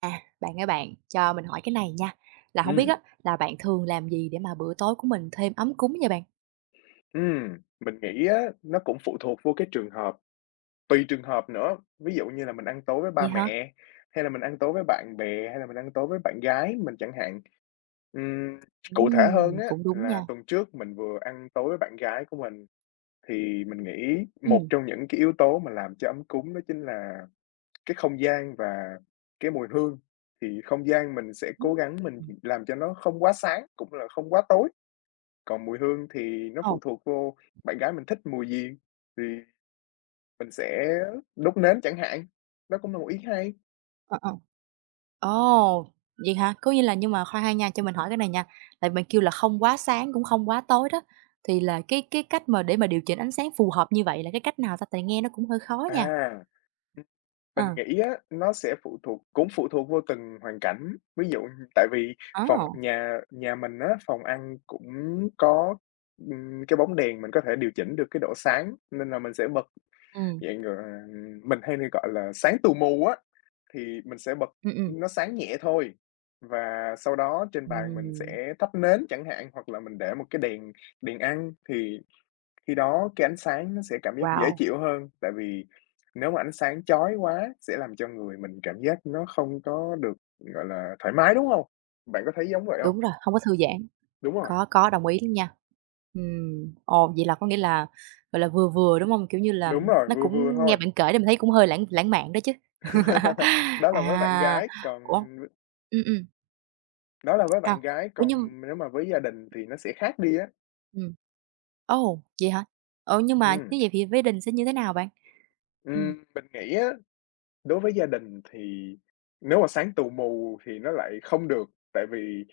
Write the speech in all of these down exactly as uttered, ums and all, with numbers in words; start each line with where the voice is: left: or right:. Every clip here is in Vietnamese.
right: À, bạn ơi bạn, cho mình hỏi cái này nha. Là không biết
left: Ừm,
right: á, là bạn thường làm gì để mà bữa tối của mình thêm ấm cúng vậy bạn?
left: ừm, mình nghĩ á, nó cũng phụ thuộc vô cái trường hợp, tùy trường hợp nữa. Ví dụ như là mình ăn tối với
right: Vậy
left: ba
right: hả?
left: mẹ, hay là mình ăn tối với bạn bè, hay là mình ăn tối với bạn gái mình chẳng hạn. Ừm, Cụ thể hơn
right: Ừm,
left: á,
right: cũng đúng nha.
left: là tuần trước mình vừa ăn tối với bạn gái của mình, thì mình nghĩ một
right: Ừm.
left: trong những cái yếu tố mà làm cho ấm cúng đó chính là cái không gian và cái mùi hương. Thì không gian mình sẽ
right: Ừm.
left: cố gắng mình
right: Ừm.
left: làm cho nó không quá sáng, cũng là không quá tối. Còn mùi hương thì nó
right: Ồ,
left: phụ thuộc vô bạn gái mình thích mùi gì thì mình sẽ đốt nến chẳng hạn, đó cũng là một ý hay.
right: ờ, ờ. Ồ, vậy hả? Có nghĩa là nhưng mà khoan ha nha, cho mình hỏi cái này nha, tại mình kêu là không quá sáng cũng không quá tối đó, thì là cái cái cách mà để mà điều chỉnh ánh sáng phù hợp như vậy là cái cách nào ta? Tại nghe nó cũng hơi khó nha.
left: À, ừm, mình
right: Ờ,
left: nghĩ á, nó sẽ phụ thuộc cũng phụ thuộc vô từng hoàn cảnh. Ví dụ tại vì
right: ồ,
left: phòng nhà nhà mình á, phòng ăn cũng có, ừm, cái bóng đèn mình có thể điều chỉnh được cái độ sáng, nên là mình sẽ bật
right: ừm,
left: dạng, gọi mình hay hay gọi là sáng tù mù á. Thì mình sẽ bật
right: ừm, ừm.
left: nó sáng nhẹ thôi, và sau đó trên bàn mình
right: Ừm,
left: sẽ thắp nến chẳng hạn, hoặc là mình để một cái đèn đèn ăn, thì khi đó cái ánh sáng nó sẽ cảm giác dễ
right: wow,
left: chịu hơn. Tại vì nếu mà ánh sáng chói quá sẽ làm cho người mình cảm giác nó không có được, gọi là, thoải mái, đúng hông? Bạn có thấy giống vậy hông?
right: đúng rồi, không có thư giãn.
left: Đúng rồi,
right: Có, có, đồng ý luôn nha. Ừm, ồ, vậy là có nghĩa là, gọi là, vừa vừa, đúng hông? Kiểu như là,
left: đúng rồi,
right: nó
left: vừa vừa
right: cũng nghe
left: thôi.
right: bạn kể thì mình thấy cũng hơi lãng lãng mạn đó chứ.
left: Đó là với bạn
right: À,
left: gái, còn
right: ủa ừm, ừm,
left: đó là với
right: à,
left: bạn gái,
right: ủa, nhưng
left: còn nếu mà với gia đình thì nó sẽ khác đi á.
right: ừm, ồ, vậy hả? Ờ, nhưng mà
left: Ừm,
right: nếu vậy thì với đình sẽ như thế nào bạn? Ừm,
left: ừm, mình nghĩ á. Đối với gia đình thì nếu mà sáng tù mù thì nó lại không được, tại vì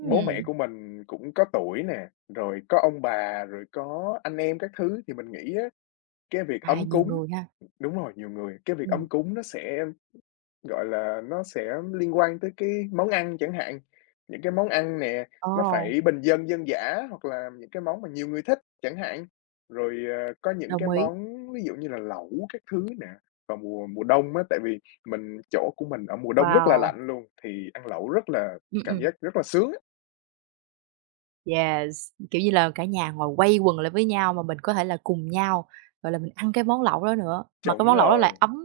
left: bố mẹ của mình cũng có tuổi nè, rồi có ông bà, rồi có anh em các thứ thì mình nghĩ á, cái việc
right: à,
left: ấm
right: nhiều
left: cúng
right: người ha,
left: đúng rồi, nhiều người, cái việc
right: ừm,
left: ấm cúng nó sẽ gọi là, nó sẽ liên quan tới cái món ăn chẳng hạn, những cái món ăn nè, nó
right: ồ,
left: phải bình dân, dân dã hoặc là những cái món mà nhiều người thích chẳng hạn. Rồi, ờ, có những
right: đồng
left: cái
right: ý,
left: món ví dụ như là lẩu các thứ nè, vào mùa mùa đông á, tại vì mình chỗ của mình ở mùa đông rất là
right: wow,
left: lạnh luôn, thì ăn lẩu rất là
right: ừm,
left: cảm
right: ừm.
left: giác rất là sướng á.
right: Yes, kiểu như là, cả nhà ngồi quây quần lại với nhau mà mình có thể là cùng nhau, gọi là, mình ăn cái món lẩu đó nữa, mà cái
left: Chuẩn
right: món lẩu đó lại
left: rồi,
right: ấm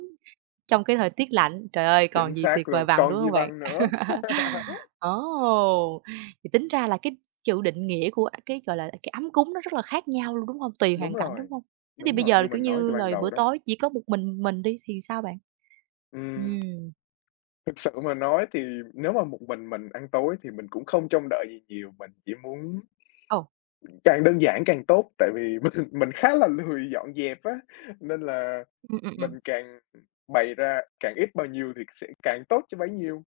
right: trong cái thời tiết lạnh, trời ơi, còn
left: chính
right: gì tuyệt
left: xác
right: vời
left: luôn,
right: bằng, đúng
left: còn gì
right: không bạn?
left: bằng nữa.
right: Ồ! Thì tính ra là cái chữ định nghĩa của cái, gọi là, cái ấm cúng nó rất là khác nhau luôn, đúng không? Tùy
left: Đúng
right: hoàn cảnh, đúng
left: rồi,
right: không? Thế thì
left: đúng
right: bây
left: rồi,
right: giờ là,
left: như
right: kiểu
left: mình nói
right: như
left: từ
right: là,
left: ban
right: bữa
left: đầu đó.
right: tối chỉ có một mình mình đi thì sao bạn?
left: Ừm.
right: Ừm,
left: Thực sự mà nói thì nếu mà một mình mình ăn tối thì mình cũng không trông đợi gì nhiều, mình chỉ muốn
right: ồ,
left: càng đơn giản càng tốt, tại vì mình mình khá là lười dọn dẹp á, nên là
right: ừm, ừm, ừm.
left: mình càng bày ra càng ít bao nhiêu thì sẽ càng tốt cho bấy nhiêu.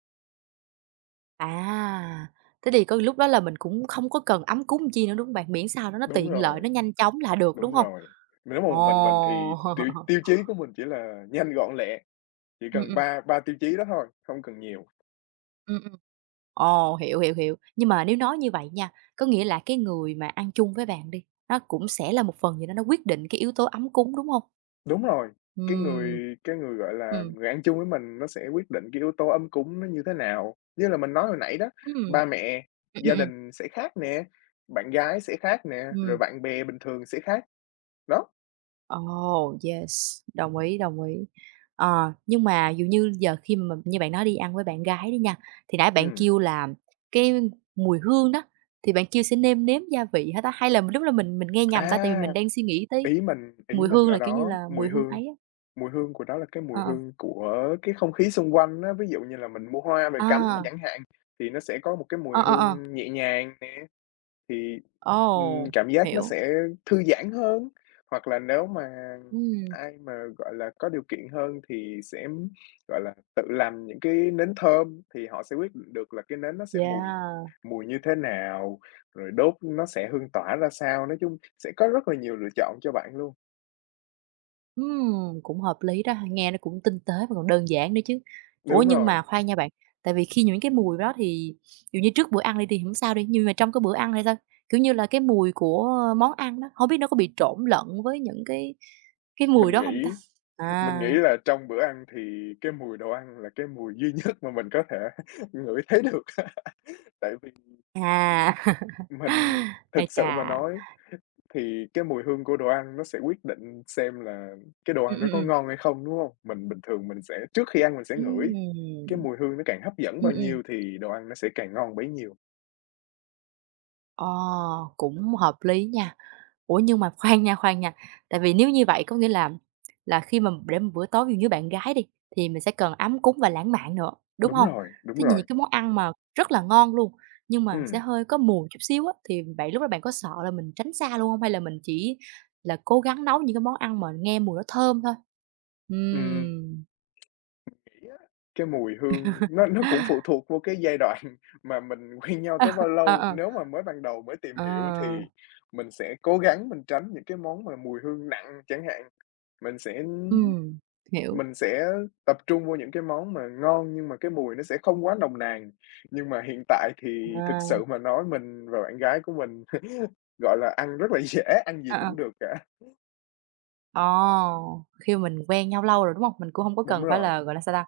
right: À, thế thì có lúc đó là mình cũng không có cần ấm cúng chi nữa, đúng không bạn? Miễn sao đó nó
left: Đúng
right: tiện lợi,
left: rồi,
right: nó nhanh chóng là được,
left: đúng
right: đúng không?
left: rồi. Nếu mà một mình mình thì
right: Ồ!
left: tiêu tiêu chí của mình chỉ là nhanh gọn lẹ, chỉ
right: Ừm,
left: cần
right: ừm,
left: ba ba tiêu chí đó thôi, không cần nhiều.
right: ừm, ừm. Ồ, hiểu, hiểu, hiểu. Nhưng mà nếu nói như vậy nha, có nghĩa là cái người mà ăn chung với bạn đi, nó cũng sẽ là một phần gì đó nó quyết định cái yếu tố ấm cúng, đúng không?
left: Đúng rồi, cái
right: Ừm.
left: người cái người, gọi là,
right: Ừm.
left: người ăn chung với mình nó sẽ quyết định cái yếu tố ấm cúng nó như thế nào. Như là mình nói hồi nãy đó,
right: Ừm.
left: ba mẹ,
right: Ừm, ừm,
left: gia
right: ừm.
left: đình sẽ khác nè, bạn gái sẽ khác nè, rồi
right: Ừm.
left: bạn bè bình thường sẽ khác, đó.
right: Ồ, yes, đồng ý, đồng ý. Ờ, nhưng mà dụ như giờ khi mà như bạn nói đi ăn với bạn gái đi nha, thì nãy bạn
left: Ừm,
right: kêu là cái mùi hương đó, thì bạn kêu sẽ nêm nếm gia vị hả ta? Hay là lúc là mình mình nghe nhầm ta? Tại vì
left: à,
right: mình đang suy nghĩ tới
left: ý mình ý
right: mùi
left: mình
right: hương là,
left: ở
right: kiểu như
left: đó,
right: là, mùi
left: mùi
right: hương
left: hương,
right: ấy á.
left: mùi hương của nó là cái
right: Ờ,
left: mùi
right: ờ.
left: hương của cái không khí xung quanh á. Ví dụ như là mình mua hoa về cắm nè
right: À,
left: chẳng hạn, thì nó sẽ có một cái
right: ờ,
left: mùi
right: ờ, ờ.
left: hương nhẹ nhàng. Thì, ừm,
right: Ồ,
left: cảm giác nó
right: hiểu.
left: sẽ thư giãn hơn, hoặc là nếu mà
right: Ừm,
left: ai mà, gọi là, có điều kiện hơn thì sẽ, gọi là, tự làm những cái nến thơm thì họ sẽ quyết định được là cái nến nó sẽ mùi
right: yeah.
left: mùi như thế nào, rồi đốt nó sẽ hương tỏa ra sao. Nói chung sẽ có rất là nhiều lựa chọn cho bạn luôn.
right: Ừm, cũng hợp lý đó ha, nghe nó cũng tinh tế và còn đơn giản nữa chứ. Ủa,
left: Đúng
right: nhưng
left: rồi,
right: mà khoan nha bạn, tại vì khi những cái mùi đó thì dù như trước bữa ăn đi thì không sao đi, nhưng mà trong cái bữa ăn thì sao? Kiểu như là, cái mùi của món ăn đó, không biết nó có bị trộn lẫn với những cái cái mùi
left: mình
right: đó không ta?
left: nghĩ mình
right: À,
left: nghĩ là trong bữa ăn thì cái mùi đồ ăn là cái mùi duy nhất mà mình có thể ngửi thấy được, tại vì
right: à,
left: mình
right: ái
left: thực sự mà
right: chà,
left: nói. Thì cái mùi hương của đồ ăn nó sẽ quyết định xem là cái đồ
right: ừm,
left: ăn nó
right: ừm,
left: có
right: ừm.
left: ngon hay không, đúng không? Mình bình thường mình sẽ trước khi ăn mình sẽ ngửi,
right: Ừm,
left: cái mùi hương nó càng hấp dẫn
right: ừm,
left: bao
right: ừm.
left: nhiêu thì đồ ăn nó sẽ càng ngon bấy nhiêu.
right: Ờ, cũng hợp lý nha. Ủa, nhưng mà khoan nha, khoan nha, tại vì nếu như vậy có nghĩa là là khi mà để một bữa tối ví dụ như bạn gái đi, thì mình sẽ cần ấm cúng và lãng mạn nữa, đúng
left: Đúng
right: hông?
left: rồi, đúng
right: Thế nhìn
left: rồi.
right: những cái món ăn mà rất là ngon luôn, nhưng mà sẽ
left: Ừm,
right: hơi có mùi chút xíu á, thì vậy lúc đó bạn có sợ là mình tránh xa luôn hông? Hay là mình chỉ là cố gắng nấu những cái món ăn mà nghe mùi nó thơm thôi?
left: ừm,
right: Ừm.
left: nghĩ á, cái mùi hương nó nó cũng phụ thuộc vô cái giai đoạn mà mình quen nhau
right: Ờ,
left: tới bao
right: ờ,
left: lâu.
right: ờ,
left: Nếu mà mới ban đầu mới tìm
right: ờ,
left: hiểu thì mình sẽ cố gắng mình tránh những cái món mà mùi hương nặng chẳng hạn, mình sẽ
right: ừm, hiểu.
left: Mình sẽ tập trung vô những cái món mà ngon nhưng mà cái mùi nó sẽ không quá nồng nàn. Nhưng mà hiện tại thì thực
right: À,
left: sự mà nói mình và bạn gái của mình, gọi là, ăn rất là dễ, ăn gì
right: ờ, ờ.
left: cũng được cả.
right: Ồ, khi mà mình quen nhau lâu rồi, đúng hông? Mình cũng hông có
left: Đúng
right: cần phải
left: rồi.
right: là, gọi là, sao ta?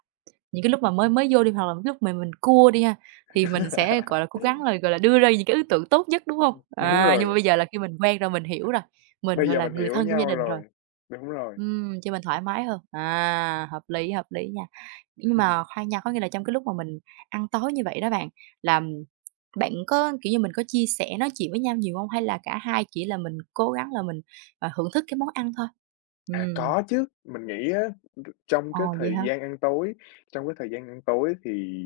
right: Những cái lúc mà mới mới vô đi hoặc là lúc mà mình cua đi ha, thì mình sẽ, gọi là, cố gắng là, gọi là, đưa ra những cái ý tưởng tốt nhất, đúng không?
left: Đúng
right: À, nhưng
left: rồi,
right: mà bây giờ là khi mình quen rồi, mình hiểu rồi, mình,
left: bây
right: gọi
left: giờ
right: là,
left: mình
right: người
left: hiểu
right: thân trong gia
left: nhau
right: đình rồi.
left: rồi. Đúng rồi.
right: Ừm, cho mình thoải mái hơn. À, hợp lý, hợp lý nha. Nhưng mà khoan nha, có nghĩa là trong cái lúc mà mình ăn tối như vậy đó bạn, là bạn có, kiểu như, mình có chia sẻ nói chuyện với nhau nhiều không? Hay là cả hai chỉ là mình cố gắng là mình, ờ, hưởng thức cái món ăn thôi?
left: À,
right: Ừm,
left: có chứ, mình nghĩ á, trong cái
right: ồ, vậy
left: thời
right: hả?
left: gian ăn tối trong cái thời gian ăn tối thì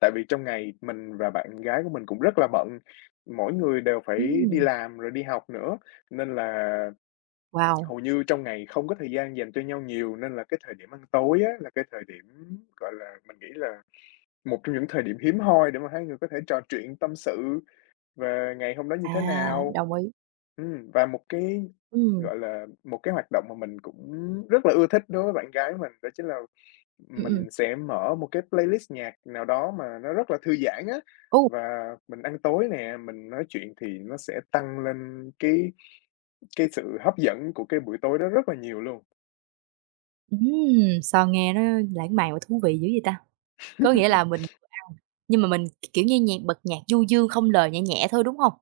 left: tại vì trong ngày mình và bạn gái của mình cũng rất là bận, mỗi người đều phải đi
right: Ừm,
left: làm rồi đi học nữa, nên là
right: wow,
left: hầu như trong ngày không có thời gian dành cho nhau nhiều nên là cái thời điểm ăn tối á, là cái thời điểm, gọi là, mình nghĩ là một trong những thời điểm hiếm hoi để mà hai người có thể trò chuyện tâm sự về ngày hôm đó như
right: à,
left: thế nào.
right: đồng ý.
left: Ừm, và một cái,
right: Ừm,
left: gọi là, một cái hoạt động mà mình cũng rất là ưa thích đối với bạn gái mình đó chính là
right: ừm, ừm.
left: mình sẽ mở một cái playlist nhạc nào đó mà nó rất là thư giãn á,
right: Ô,
left: và mình ăn tối nè, mình nói chuyện thì nó sẽ tăng lên cái cái sự hấp dẫn của cái buổi tối đó rất là nhiều luôn.
right: ừm, sao nghe nó lãng mạn và thú vị dữ vậy ta? Có nghĩa là mình vừa ăn, nhưng mà mình, k kiểu như, nhạc bật nhạc du dương không lời, nhẹ nhẹ thôi, đúng hông?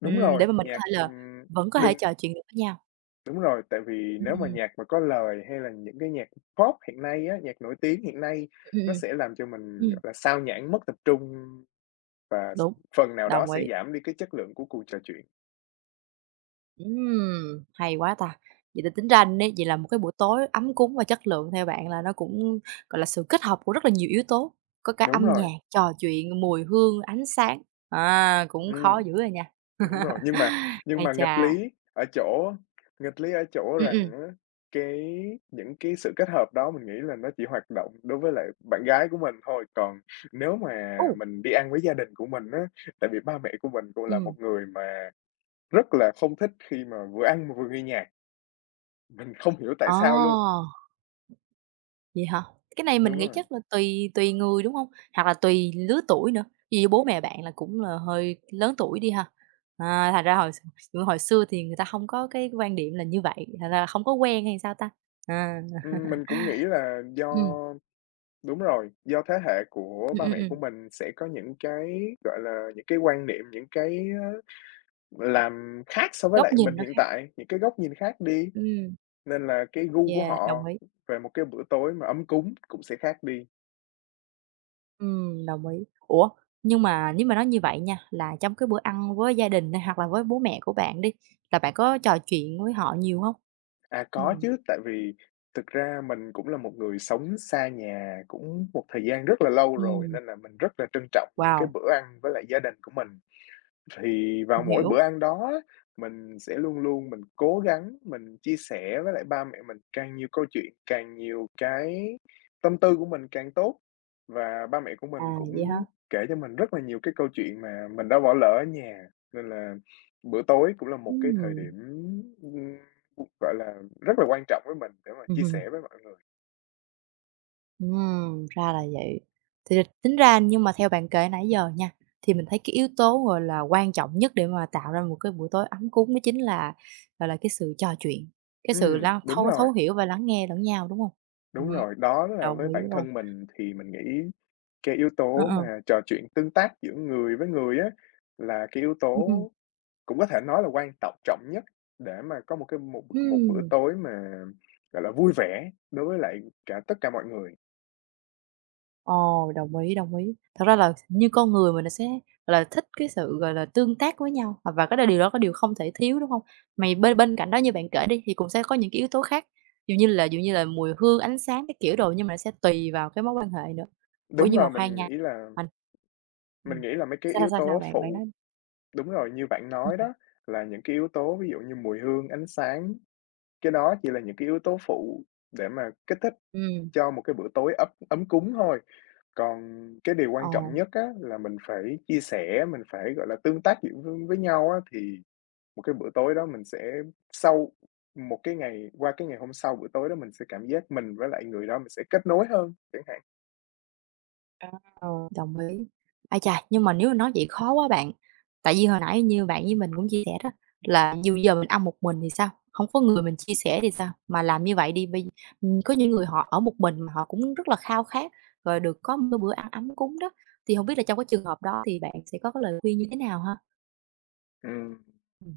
left: Đúng
right: Ừm, để
left: rồi,
right: mà mình có
left: nhạc,
right: thể là
left: ừm,
right: vẫn có thể
left: đừng
right: trò chuyện được với nhau.
left: đúng rồi, tại vì nếu mà
right: Ừm,
left: nhạc mà có lời hay là những cái nhạc pop hiện nay á, nhạc nổi tiếng hiện nay
right: ừm,
left: nó
right: ừm.
left: sẽ làm cho mình,
right: Ừm,
left: gọi là, xao nhãng, mất tập trung và s
right: đúng,
left: phần nào đó
right: đồng
left: sẽ
right: ý.
left: giảm đi cái chất lượng của cuộc trò chuyện.
right: Ừm, hay quá ta! Vậy thì tính ra nếu vậy là một cái buổi tối ấm cúng và chất lượng theo bạn là nó cũng, gọi là, sự kết hợp của rất là nhiều yếu tố, có cả
left: Đúng
right: âm
left: rồi,
right: nhạc, trò chuyện, mùi hương, ánh sáng. À, cũng khó
left: ừm.
right: dữ à nha!
left: Đúng rồi, nhưng mà nhưng
right: Ái
left: mà nghịch
right: chà!
left: lý ở chỗ nghịch lý ở chỗ
right: Ừm,
left: rằng
right: ừm.
left: á, cái những cái sự kết hợp đó mình nghĩ là nó chỉ hoạt động đối với lại bạn gái của mình thôi, còn nếu mà
right: Ồ!
left: mình đi ăn với gia đình của mình á, tại vì ba mẹ của mình cũng là
right: Ừm.
left: một người mà rất là không thích khi mà vừa ăn mà vừa nghe nhạc, mình không hiểu tại
right: Ờ,
left: sao luôn.
right: vậy hả? Cái này mình
left: Đúng
right: nghĩ
left: rồi,
right: chắc là tùy tùy người, đúng không? Hoặc là tùy lứa tuổi nữa, ví dụ bố mẹ bạn là cũng là hơi lớn tuổi đi ha? À, thành ra hồi x hồi xưa thì người ta không có cái quan điểm là như vậy, thành ra là không có quen hay sao ta? À,
left: ừm, mình cũng nghĩ là do
right: ừm,
left: đúng rồi, do thế hệ của
right: ừm,
left: ba
right: ừm,
left: mẹ
right: ừm,
left: của mình sẽ có những cái, gọi là, những cái quan niệm, những cái, ơ làm khác so với
right: góc
left: lại mình
right: nhìn nó
left: hiện
right: khác.
left: tại, những cái góc nhìn khác đi,
right: Ừm,
left: nên là cái gu của
right: yeah, đồng
left: họ
right: ý.
left: về một cái bữa tối mà ấm cúng cũng sẽ khác đi.
right: Ừm, đồng ý. Ủa, nhưng mà nếu mà nói như vậy nha, là trong cái bữa ăn với gia đình này hoặc là với bố mẹ của bạn đi, là bạn có trò chuyện với họ nhiều hông?
left: À, có
right: Ừm.
left: chứ, tại vì thực ra mình cũng là một người sống xa nhà cũng một thời gian rất là lâu rồi,
right: Ừm,
left: nên là mình rất là trân trọng những cái
right: wow,
left: bữa ăn với lại gia đình của mình. Thì vào
right: mình
left: mỗi
right: hiểu.
left: bữa ăn đó mình sẽ luôn luôn mình cố gắng mình chia sẻ với lại ba mẹ mình càng nhiều câu chuyện, càng nhiều cái tâm tư của mình càng tốt. Và ba mẹ của
right: À,
left: mình
right: vậy hả?
left: cũng kể cho mình rất là nhiều cái câu chuyện mà mình đã bỏ lỡ ở nhà, nên là bữa tối cũng là một cái thời
right: Ừm,
left: điểm, ừm, gọi là, rất là quan trọng với mình để mà chia
right: ừm,
left: sẻ với mọi người.
right: ừm, ra là vậy. Thì là tính ra nhưng mà theo bạn kể nãy giờ nha, thì mình thấy cái yếu tố, gọi là, quan trọng nhất để mà tạo ra một cái buổi tối ấm cúng đó chính là, gọi là, cái sự trò chuyện, cái sự
left: Ừm,
right: lắng
left: đúng
right: thấu thấu
left: rồi,
right: hiểu và lắng nghe lẫn nhau, đúng hông? Ừm,
left: đúng rồi, đó là
right: đồng
left: với
right: ý
left: bản
right: luôn.
left: thân mình thì mình nghĩ cái yếu
right: Ờ,
left: tố
right: ờ,
left: mà trò chuyện tương tác giữa người với người á, là cái yếu
right: ừm, ừm,
left: tố cũng có thể nói là quan tọng trọng nhất để mà có một cái một một bữa
right: ừm,
left: tối mà, gọi là, vui vẻ đối với lại cả tất cả mọi người.
right: ồ, đồng ý, đồng ý. Thật ra là như con người mình là sẽ, gọi là, thích cái sự, gọi là, tương tác với nhau, à, và cái đó điều đó có điều không thể thiếu, đúng hông? Mày bên bên cạnh đó như bạn kể đi thì cũng sẽ có những cái yếu tố khác, dụ như là dụ như là mùi hương, ánh sáng các kiểu đồ, nhưng mà nó sẽ tùy vào cái mối quan hệ nữa. Ủa,
left: Đúng
right: nhưng mà
left: rồi,
right: khoan
left: mình
right: nha,
left: nghĩ là
right: mình ừm,
left: mình nghĩ là mấy cái
right: sao, sao,
left: yếu
right: sao, sao
left: tố
right: bạn? Bạn nói
left: phụ đúng rồi, như bạn nói
right: ừm,
left: đó, là những cái yếu tố ví dụ như mùi hương, ánh sáng, cái đó chỉ là những cái yếu tố phụ để mà kích thích
right: ừm,
left: cho một cái bữa tối ấp ấm cúng thôi. Còn cái điều
right: ờ.
left: quan trọng nhất á là mình phải chia sẻ, mình phải, gọi là, tương tác giữa với với nhau á, thì một cái bữa tối đó mình sẽ sau một cái ngày qua cái ngày hôm sau bữa tối đó mình sẽ cảm giác mình với lại người đó mình sẽ kết nối hơn chẳng hạn.
right: Ừ, đồng ý. Ai chà, nhưng mà nếu mà nói vậy khó quá bạn, tại vì hồi nãy như bạn với mình cũng chia sẻ đó, là dù giờ mình ăn một mình thì sao? Không có người mình chia sẻ thì sao? Mà làm như vậy đi, bây ừm, có những người họ ở một mình mà họ cũng rất là khao khát, rồi được có một cái bữa ăn ấm cúng đó, thì không biết là trong cái trường hợp đó thì bạn sẽ có cái lời khuyên như thế nào ha?
left: Ừm,
right: Ừ,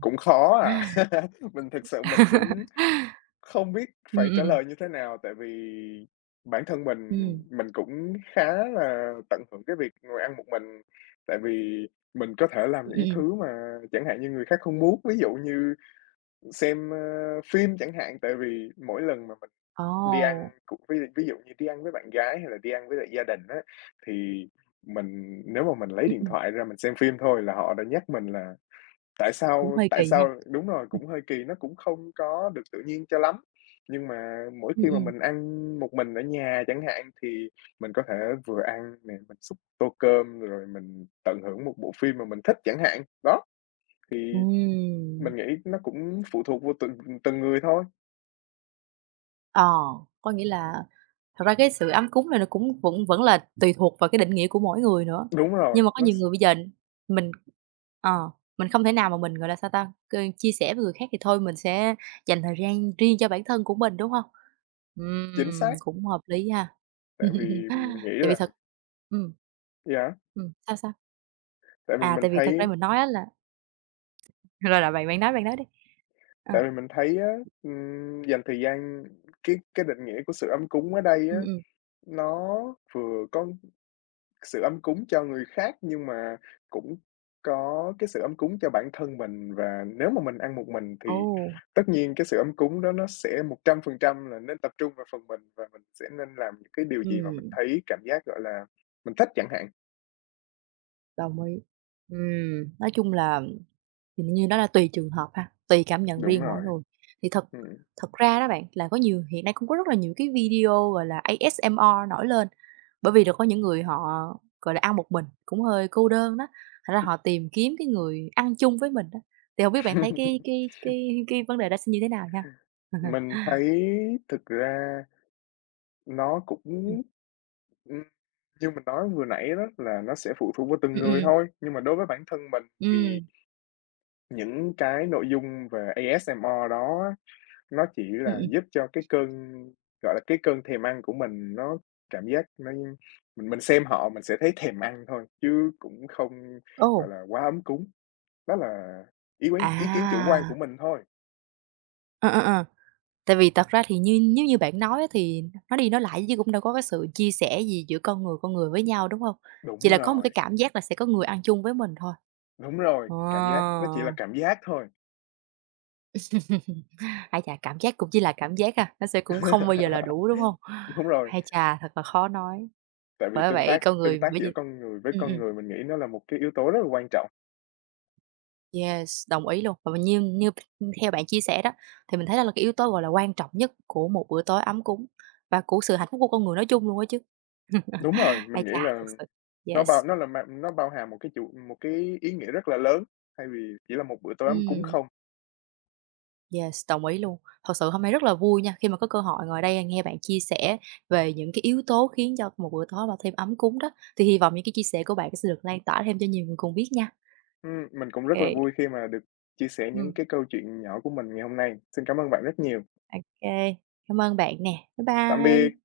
left: cũng khó à, mình thực sự mình cũng không biết
right: ừ,
left: phải
right: ừ,
left: trả
right: ừm.
left: lời như thế nào, tại vì bản thân mình
right: Ừm,
left: mình cũng khá là tận hưởng cái việc ngồi ăn một mình, tại vì mình có thể làm
right: ừm,
left: những
right: ừm.
left: thứ mà chẳng hạn như người khác không muốn. Ví dụ như xem, ơ, phim chẳng hạn, tại vì mỗi lần mà mình đi ăn
right: Ồ,
left: cũng ví ví dụ như đi ăn với bạn gái hay là đi ăn với lại gia đình á, thì mình nếu mà mình lấy
right: ừm,
left: điện
right: ừm,
left: thoại ra mình xem phim thôi là họ đã nhắc mình là "Tại
right: cũng
left: sao,
right: hơi
left: tại
right: kỳ ha.
left: sao" Đúng rồi,
right: Ừ,
left: cũng hơi kỳ, nó cũng không có được tự nhiên cho lắm. Nhưng mà mỗi
right: ừ,
left: khi mà
right: ừ.
left: mình ăn một mình ở nhà chẳng hạn, thì mình có thể vừa ăn nè, mình xúc tô cơm rồi mình tận hưởng một bộ phim mà mình thích chẳng hạn. Đó, thì mình nghĩ nó cũng phụ thuộc vô từng từng người thôi.
right: Ờ, có nghĩa là thật ra cái sự ấm cúng này nó cũng vẫn vẫn là tùy thuộc vào cái định nghĩa của mỗi người nữa.
left: Đúng
right: Nhưng
left: rồi,
right: mà có
left: nó
right: nhiều
left: s
right: người bây giờ mình ờ, mình không thể nào mà mình, gọi là, sao ta, c chia sẻ với người khác thì thôi mình sẽ dành thời gian riêng cho bản thân của mình, đúng không?
left: chính
right: Ừm,
left: xác,
right: cũng hợp lý ha.
left: tại vì mình nghĩ
right: Tại vì
left: là
right: thật ừm.
left: yeah,
right: Ừm, sao, sao?
left: tại vì
right: À,
left: mình
right: tại vì thật ra
left: thấy
right: mình nói á là rồi, rồi, bạn bạn nói, bạn nói đi. À
left: tại vì mình thấy á, ừm, dành thời gian cái cái định nghĩa của sự ấm cúng ở đây
right: ừm,
left: á,
right: ừm,
left: nó vừa có sự ấm cúng cho người khác nhưng mà cũng có cái sự ấm cúng cho bản thân mình. Và nếu mà mình ăn một mình
right: ồ,
left: thì tất nhiên cái sự ấm cúng đó nó sẽ một trăm phần trăm là nên tập trung vào phần mình và mình sẽ nên làm những cái điều gì mà mình
right: ừm,
left: thấy cảm giác, gọi là, mình thích chẳng hạn.
right: đồng ý. Ừm, nói chung là thì như đó là tùy trường hợp ha, tùy cảm nhận
left: Đúng
right: riêng mỗi
left: rồi,
right: người. Thì thật
left: ừm.
right: thật ra đó bạn, là có nhiều hiện nay cũng có rất là nhiều cái video, gọi là, a ét em rờ nổi lên, bởi vì là có những người họ, gọi là, ăn một mình, cũng hơi cô đơn đó, thành ra họ tìm kiếm cái người ăn chung với mình đó. Thì không biết bạn thấy cái cái cái cái vấn đề đó sẽ như thế nào nha?
left: Mình thấy thực ra nó cũng,
right: Ừm.
left: ừm, như mình nói vừa nãy đó là nó sẽ phụ thuộc vào từng
right: Ừm, ừm,
left: người
right: ừm.
left: thôi, nhưng mà đối với bản thân mình thì những cái nội dung về a ét em rờ đó á, nó chỉ
right: Ừm, ừm,
left: là
right: ừm.
left: giúp cho cái cơn, gọi là, cái cơn thèm ăn của mình nó cảm giác nó mình mình xem họ mình sẽ thấy thèm ăn thôi, chứ cũng không, gọi
right: Ồ,
left: là, quá ấm cúng. Đó là ý quán ý kiến chủ quan
right: à.
left: của mình thôi.
right: Ờ, ờ, ờ. Tại vì thật ra thì như nếu như bạn nói á thì nói đi nói lại chứ cũng đâu có cái sự chia sẻ gì giữa con người con người với nhau, đúng hông? Chỉ
left: Đúng
right: là có một
left: rồi,
right: cái cảm giác là sẽ có người ăn chung với mình thôi.
left: đúng rồi,
right: Ờ.
left: cảm giác, nó chỉ là cảm giác thôi.
right: Ai chà, cảm giác cũng chỉ là cảm giác ha, nó sẽ cũng không bao giờ là đủ, đúng hông?
left: Đúng rồi,
right: Hay chà, thật là khó nói,
left: tại vì
right: bởi
left: tương
right: vậy
left: tác
right: con
left: tương
right: người
left: tác
right: bây giờ
left: giữa con người với
right: ừm,
left: con
right: ừm.
left: người mình nghĩ nó là một cái yếu tố rất là quan trọng.
right: Yes, đồng ý luôn. Và như như theo bạn chia sẻ đó, thì mình thấy đó là cái yếu tố, gọi là, quan trọng nhất của một bữa tối ấm cúng và của sự hạnh phúc của con người nói chung luôn á chứ.
left: Đúng rồi,
right: Ai
left: mình nghĩ
right: chà,
left: là
right: thực sự
left: nó
right: yes,
left: bao nó là mang nó bao hàm một cái chủ một cái ý nghĩa rất là lớn, thay vì chỉ là một bữa tối ấm cúng
right: ừm,
left: không.
right: yes, đồng ý luôn. Thật sự hôm nay rất là vui nha, khi mà có cơ hội ngồi đây nghe bạn chia sẻ về những cái yếu tố khiến cho một bữa tối mà thêm ấm cúng đó, thì hy vọng những cái chia sẻ của bạn sẽ được lan tỏa thêm cho nhiều người cùng biết nha.
left: Ừm, mình cũng rất là
right: Kê,
left: vui khi mà được chia sẻ
right: ừm,
left: những cái câu chuyện nhỏ của mình ngày hôm nay. Xin cảm ơn bạn rất nhiều.
right: ô cảm ơn bạn nè. Bye
left: Tạm
right: bye.
left: biệt.